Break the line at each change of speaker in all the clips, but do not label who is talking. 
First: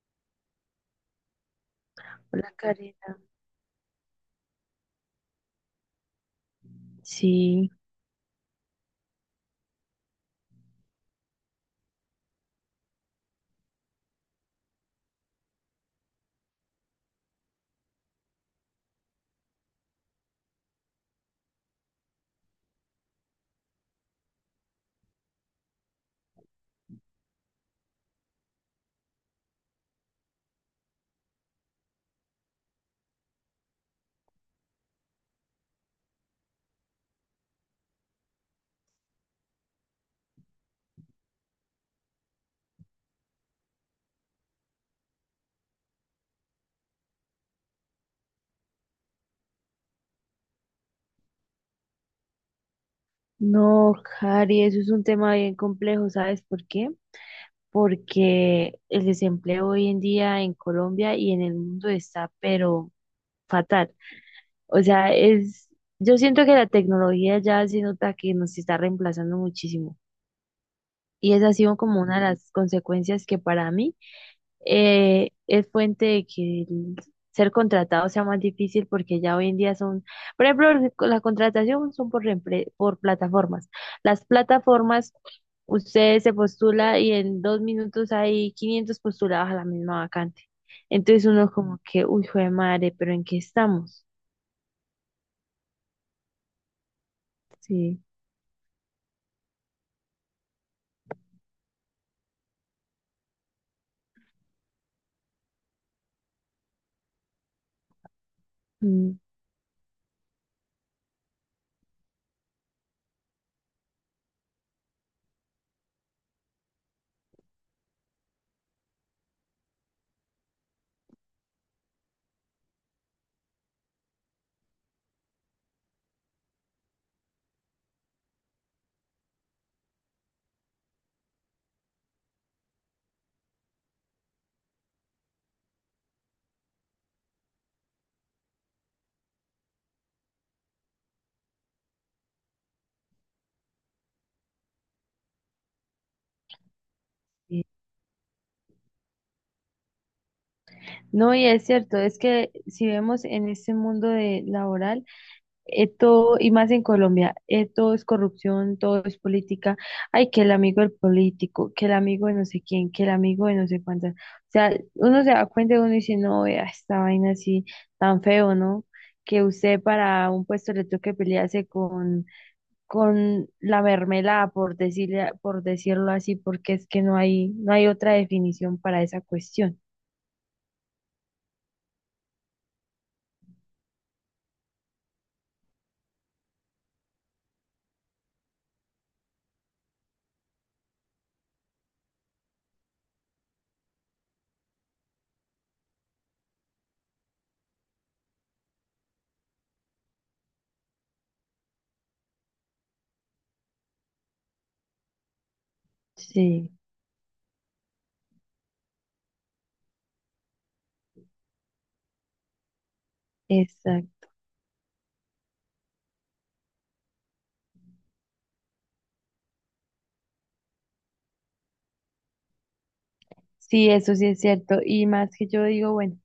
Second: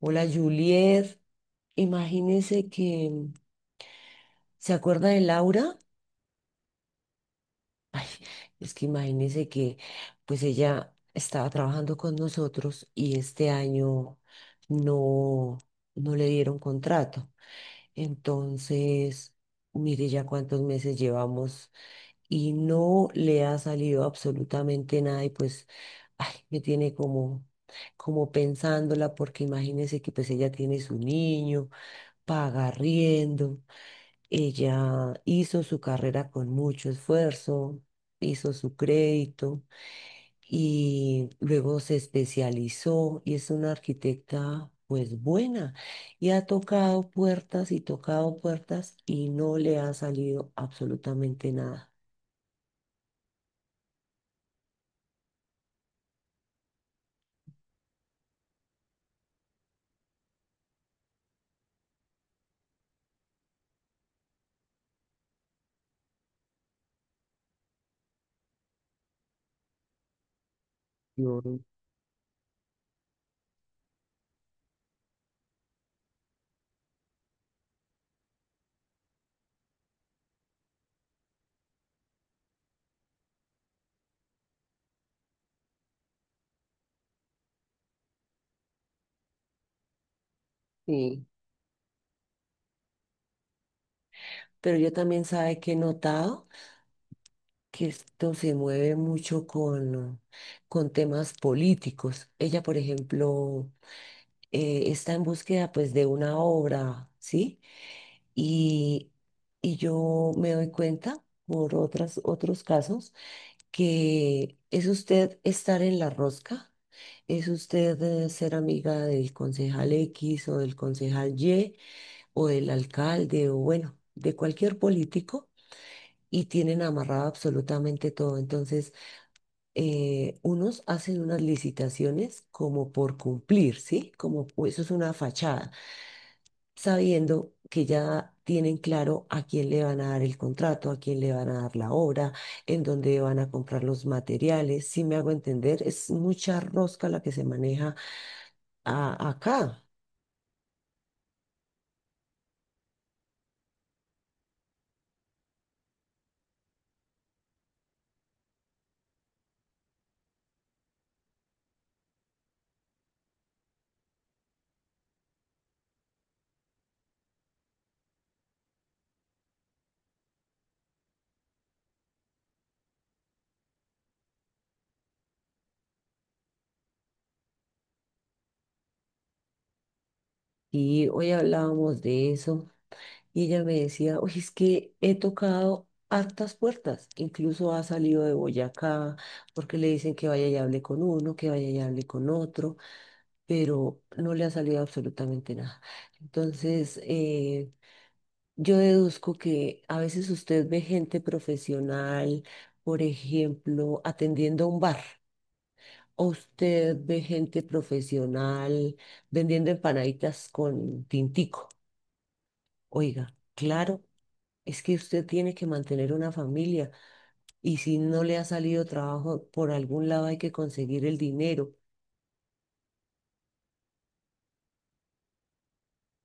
Hola, Juliet,
Hola
imagínese que,
Karina.
¿se acuerda de Laura?
Sí,
Ay, es que imagínese que pues ella estaba trabajando con nosotros y este año no, no le dieron contrato. Entonces, mire ya cuántos meses llevamos y no le ha salido absolutamente nada y pues, ay, me tiene como pensándola porque imagínese que pues ella tiene su niño, paga riendo. Ella hizo su carrera con mucho esfuerzo, hizo su crédito y luego se especializó y es una arquitecta pues buena, y ha tocado puertas y no le ha salido absolutamente nada.
no, Cari, eso es un tema bien complejo, ¿sabes por qué? Porque el desempleo hoy en día en Colombia y en el mundo está, pero fatal. O sea, yo siento que la tecnología ya se nota que nos está reemplazando muchísimo. Y esa ha
Yo-
sido como una de las consecuencias que para mí es fuente de que el ser contratado sea más difícil porque ya hoy en día son, por ejemplo, la contratación son por, por plataformas. Las plataformas, usted se postula y en 2 minutos hay 500 postulados a la misma vacante.
sí.
Entonces uno como que, uy, jue madre, pero ¿en qué estamos?
Pero yo también sabe que he notado que
Sí.
esto se mueve mucho con temas políticos. Ella, por ejemplo, está en búsqueda pues de una obra, ¿sí? Y,
Mm,
y yo me doy cuenta por otras, otros casos, que es usted estar en la rosca, es usted ser amiga del concejal X o del concejal Y, o del alcalde, o bueno, de cualquier político. Y tienen amarrado absolutamente todo. Entonces, unos hacen unas licitaciones como por cumplir, ¿sí? Como pues, eso es una fachada, sabiendo que ya tienen claro a quién le van a dar el contrato, a quién le van a dar la obra, en dónde van a comprar los materiales. Si me hago entender, es mucha rosca la que se
sí.
maneja acá.
No, y es cierto, es que si vemos en este mundo de laboral, todo, y más en Colombia, todo es corrupción, todo es política. Ay, que el amigo del político, que el amigo de no sé quién, que el amigo de no sé cuántas. O sea, uno se da cuenta y uno dice, no, vea, esta vaina así tan feo, ¿no? Que usted para un puesto le toque pelearse con la mermelada, por decirle, por decirlo así, porque es que no hay otra definición para esa cuestión.
Y hoy hablábamos de eso y ella me decía, oye, es que he tocado hartas puertas, incluso ha salido de Boyacá porque le dicen que vaya y hable con uno, que vaya y hable con otro, pero no le ha salido absolutamente nada. Entonces, yo deduzco que a veces usted ve gente profesional, por ejemplo, atendiendo un bar, o
Sí,
usted ve gente profesional vendiendo empanaditas con tintico. Oiga, claro,
exacto.
es que usted tiene que mantener una familia y si no le ha salido trabajo, por algún lado hay que conseguir el dinero.
Sí, eso sí es cierto. Y más que yo digo, bueno.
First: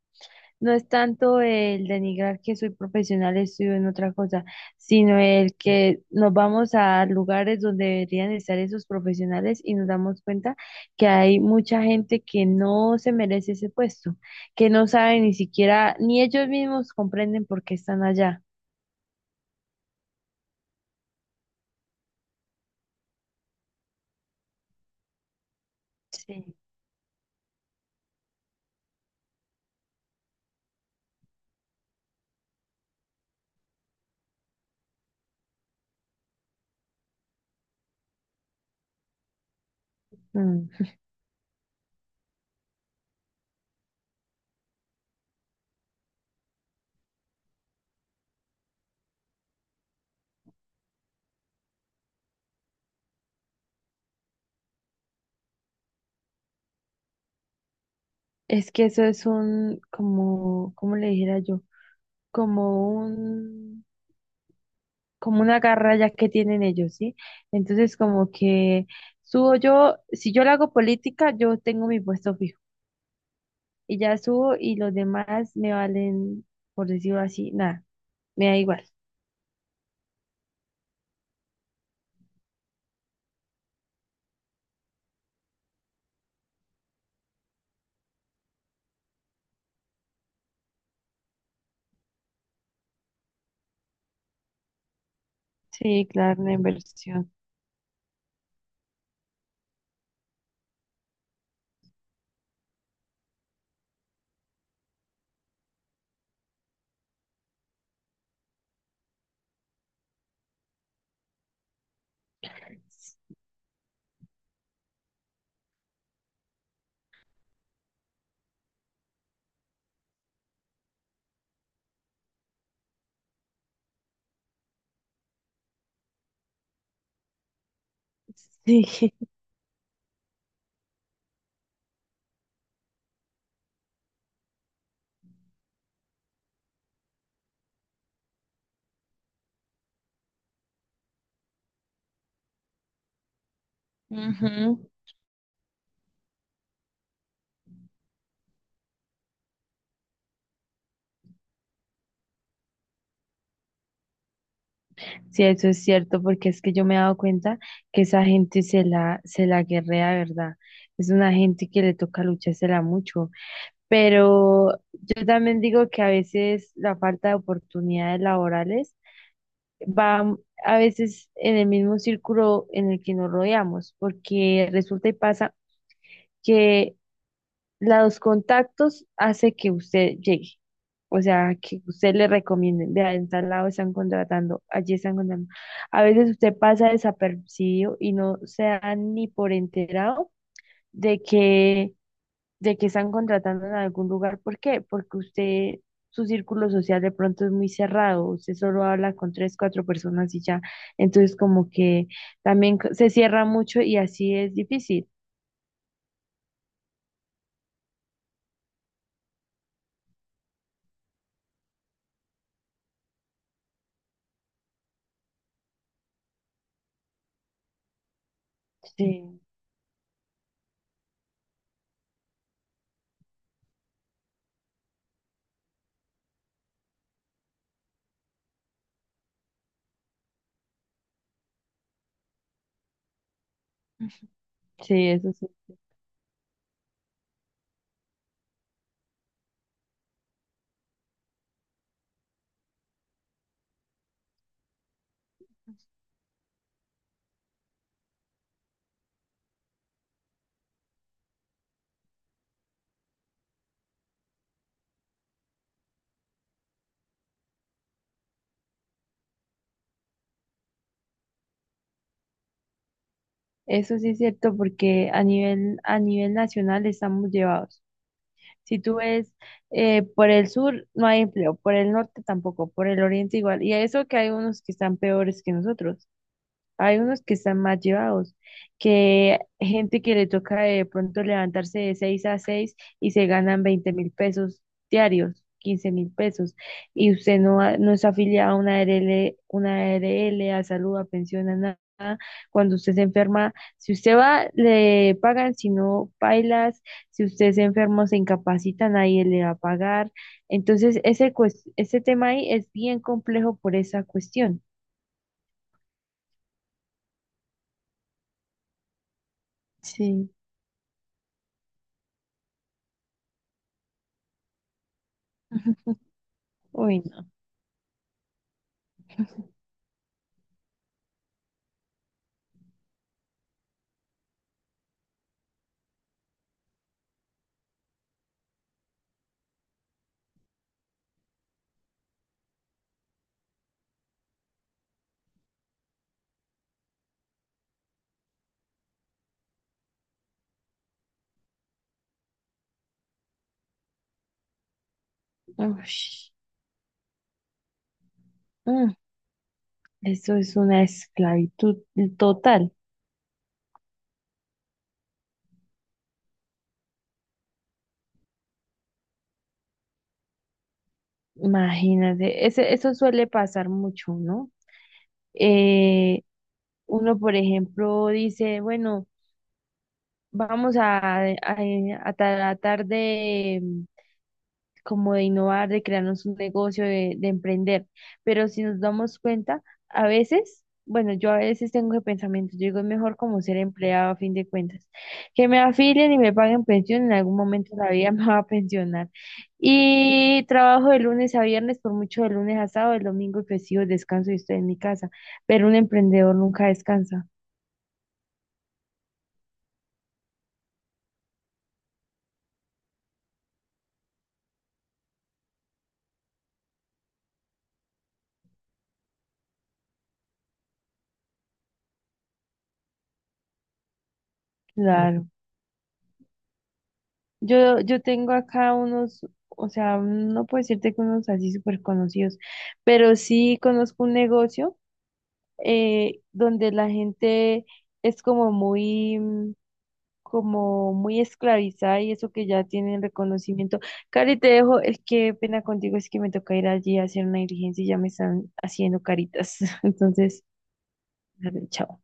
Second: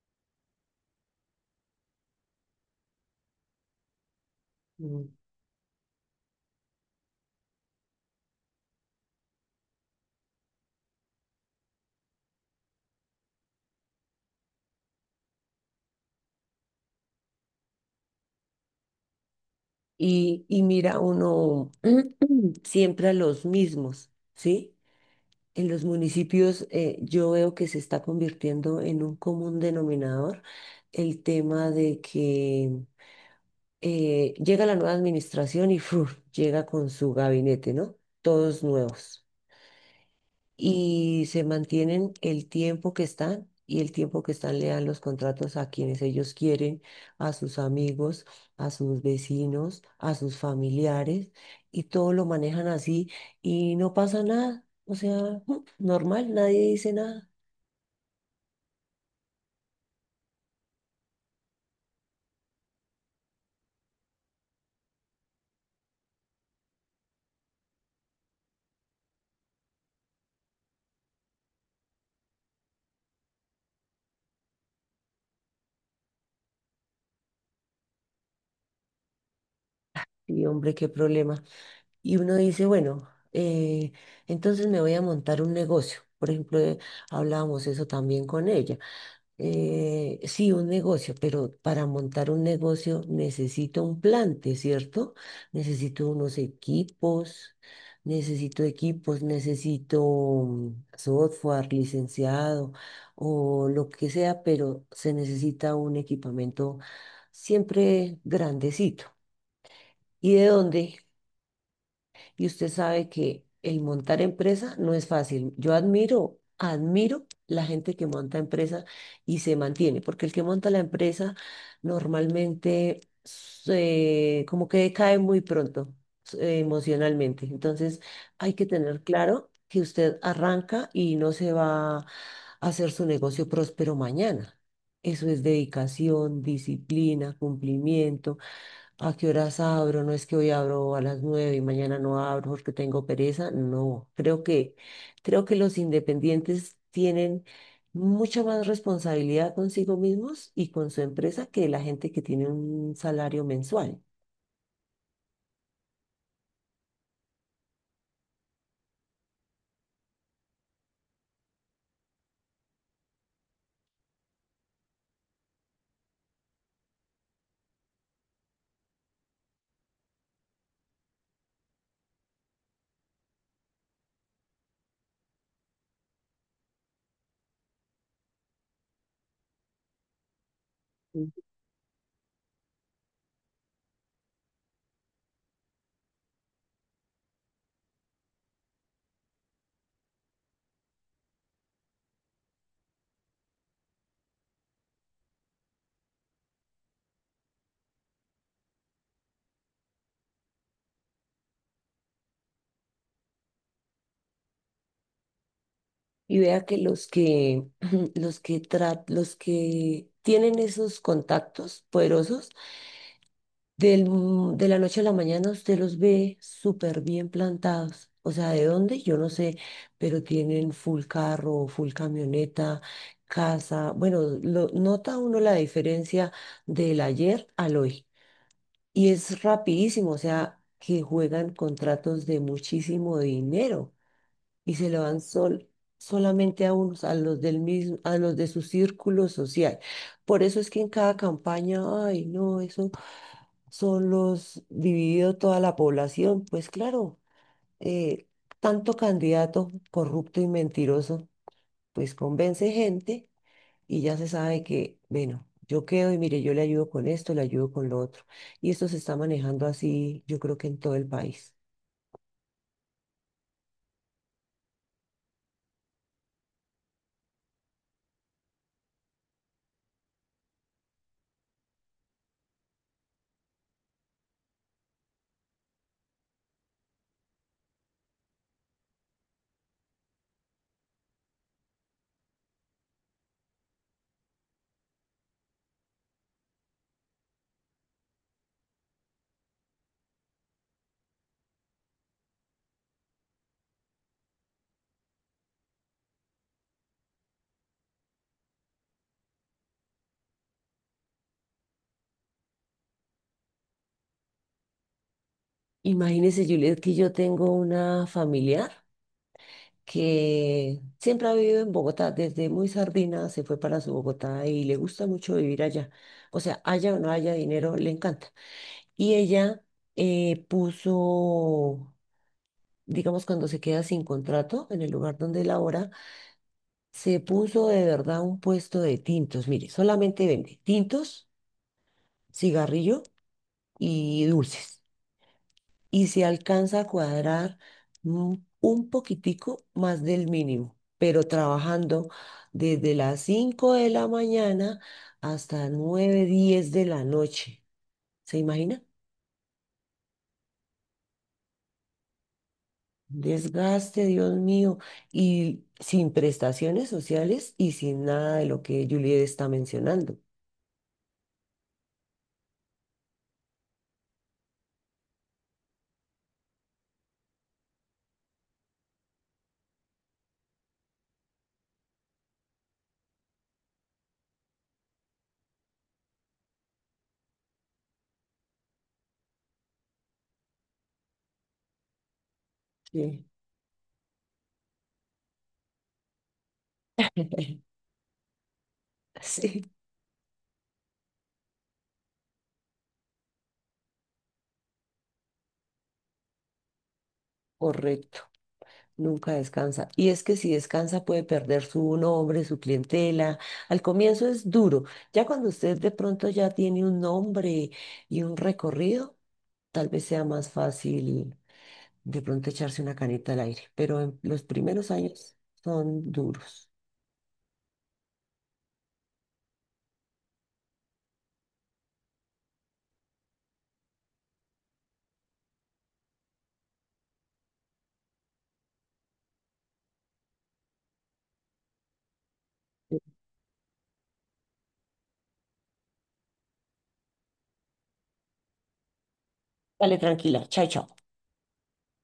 No es tanto el denigrar que soy profesional, estudio en otra cosa,
Mm.
sino el que nos vamos a lugares donde deberían estar esos profesionales y nos damos cuenta que hay mucha gente que no se merece ese puesto, que no sabe ni siquiera, ni ellos mismos comprenden por qué están allá.
Y mira uno siempre a los mismos, ¿sí? En los
Sí.
municipios, yo veo que se está convirtiendo en un común denominador el tema de que llega la nueva administración y ¡fuf!, llega con su gabinete, ¿no? Todos nuevos,
Mm.
y se mantienen el tiempo que están, y el tiempo que están le dan los contratos a quienes ellos quieren, a sus amigos, a sus vecinos, a sus familiares, y todo lo manejan así y no pasa nada. O sea, normal, nadie dice nada.
Es que eso es un, como, ¿cómo le dijera yo? Como un... como una garra ya que tienen ellos, ¿sí? Entonces, como que subo yo, si yo le hago política, yo tengo mi puesto fijo y ya subo y los demás me valen, por decirlo así, nada, me da igual.
Y hombre, qué problema. Y uno dice, bueno, entonces me voy a montar un negocio. Por ejemplo, hablábamos eso también con ella. Sí, un negocio, pero para montar un negocio necesito un plante, ¿cierto?
Sí,
Necesito unos
claro, una inversión.
equipos, necesito software licenciado o lo que sea, pero se necesita un equipamiento siempre grandecito. ¿Y de dónde? Y usted sabe que el montar empresa no es fácil. Yo admiro, admiro la gente que monta empresa y se mantiene, porque el que monta la empresa normalmente como que cae muy pronto emocionalmente. Entonces hay que tener
Sí.
claro que usted arranca y no se va a hacer su negocio próspero mañana. Eso es dedicación, disciplina, cumplimiento. ¿A qué horas abro? No es que hoy abro a las 9 y mañana no abro porque tengo pereza. No, creo que,
Ujú.
creo que los independientes tienen mucha más responsabilidad consigo mismos y con su empresa que la gente que tiene un salario mensual.
Sí, eso es cierto, porque es que yo me he dado cuenta que esa gente se la guerrea, ¿verdad? Es una gente que le toca luchársela mucho. Pero yo también digo que a veces la falta de oportunidades laborales va a veces en el mismo círculo en el que nos rodeamos, porque resulta y pasa que los contactos hace que usted llegue. O
Ujú.
sea, que usted le recomienden, vea, en tal lado están contratando, allí están contratando. A veces usted pasa desapercibido y no se da ni por enterado de que de que están contratando en algún lugar. ¿Por qué? Porque usted, su círculo social de pronto es muy cerrado, usted solo habla con tres, cuatro personas y ya. Entonces como que también se cierra mucho y así es difícil.
Y vea que los que tienen esos contactos poderosos, de la noche a la mañana usted los ve súper bien plantados. O sea, ¿de dónde? Yo no
Sí,
sé, pero tienen full carro, full camioneta, casa. Bueno, nota uno la diferencia del ayer al hoy. Y es rapidísimo, o sea, que juegan contratos de muchísimo dinero y se lo
sí,
dan
eso sí.
solamente a unos, a los del mismo, a los de su círculo social. Por eso es que en cada campaña, ay, no, eso son los dividido toda la población, pues claro, eh, tanto candidato corrupto y mentiroso, pues convence gente y ya se sabe que, bueno, yo quedo y mire, yo le ayudo con esto, le ayudo con lo otro. Y esto se está manejando así, yo creo que en todo el país.
Eso sí es cierto porque a nivel nacional estamos llevados. Si tú ves por el sur no hay empleo, por el norte tampoco, por el oriente igual. Y a eso que hay unos que están peores que nosotros. Hay unos que están más llevados, que gente que le toca de pronto levantarse de 6 a 6 y se ganan 20.000 pesos diarios, 15.000 pesos, y usted no, no es afiliado a una A R l a salud, a pensión, a nada. Cuando usted se enferma, si usted va, le pagan, si no, bailas, si usted se enferma, o se incapacita, nadie le va a pagar. Entonces, ese, ese tema ahí es bien complejo por esa cuestión.
Imagínese, Juliet, que yo tengo una familiar
Sí.
que siempre ha vivido en Bogotá, desde muy sardina se fue para su Bogotá y le gusta mucho vivir
Ujú.
allá. O sea, haya o
Uy,
no
no.
haya dinero, le encanta. Y ella puso, digamos, cuando se queda sin contrato en el lugar donde labora, se puso de verdad un puesto de tintos. Mire, solamente vende tintos, cigarrillo y dulces. Y se alcanza a cuadrar mm, un poquitico más del mínimo, pero trabajando desde las 5 de la mañana hasta 9
Ush,
10 de la noche. ¿Se imagina?
mm, eso es una esclavitud total.
Desgaste, Dios mío, y sin prestaciones sociales y sin nada de lo que Juliet está mencionando.
Imagínate, eso suele pasar mucho, ¿no? Eh, uno, por ejemplo, dice, bueno, vamos a, a tratar de, como de innovar, de crearnos un negocio, de emprender. Pero si nos damos cuenta, a veces, bueno, yo a veces tengo ese pensamiento, yo digo, es mejor
Sí.
como ser empleado a fin de cuentas, que me afilien y me paguen pensión, en algún momento de la vida me va a pensionar.
Sí,
Y trabajo de lunes a viernes, por mucho de lunes a sábado, el domingo y festivo descanso y estoy en mi casa, pero un emprendedor nunca descansa.
correcto. Nunca descansa. Y es que si descansa puede perder su nombre, su clientela. Al comienzo es duro. Ya cuando usted de pronto ya tiene un nombre y un recorrido, tal vez sea más fácil de pronto echarse una canita al aire. Pero en los primeros
Claro.
años son duros.
Yo tengo acá unos, o sea, no puedo decirte que unos así súper conocidos, pero sí conozco un negocio donde la gente es como muy, como muy esclavizada y eso que ya tienen reconocimiento. Cari, te dejo, es que pena contigo, es que me toca ir allí a hacer una diligencia y ya me están haciendo caritas.
Dale,
Entonces,
tranquila. Chao, chao.
dale, chao.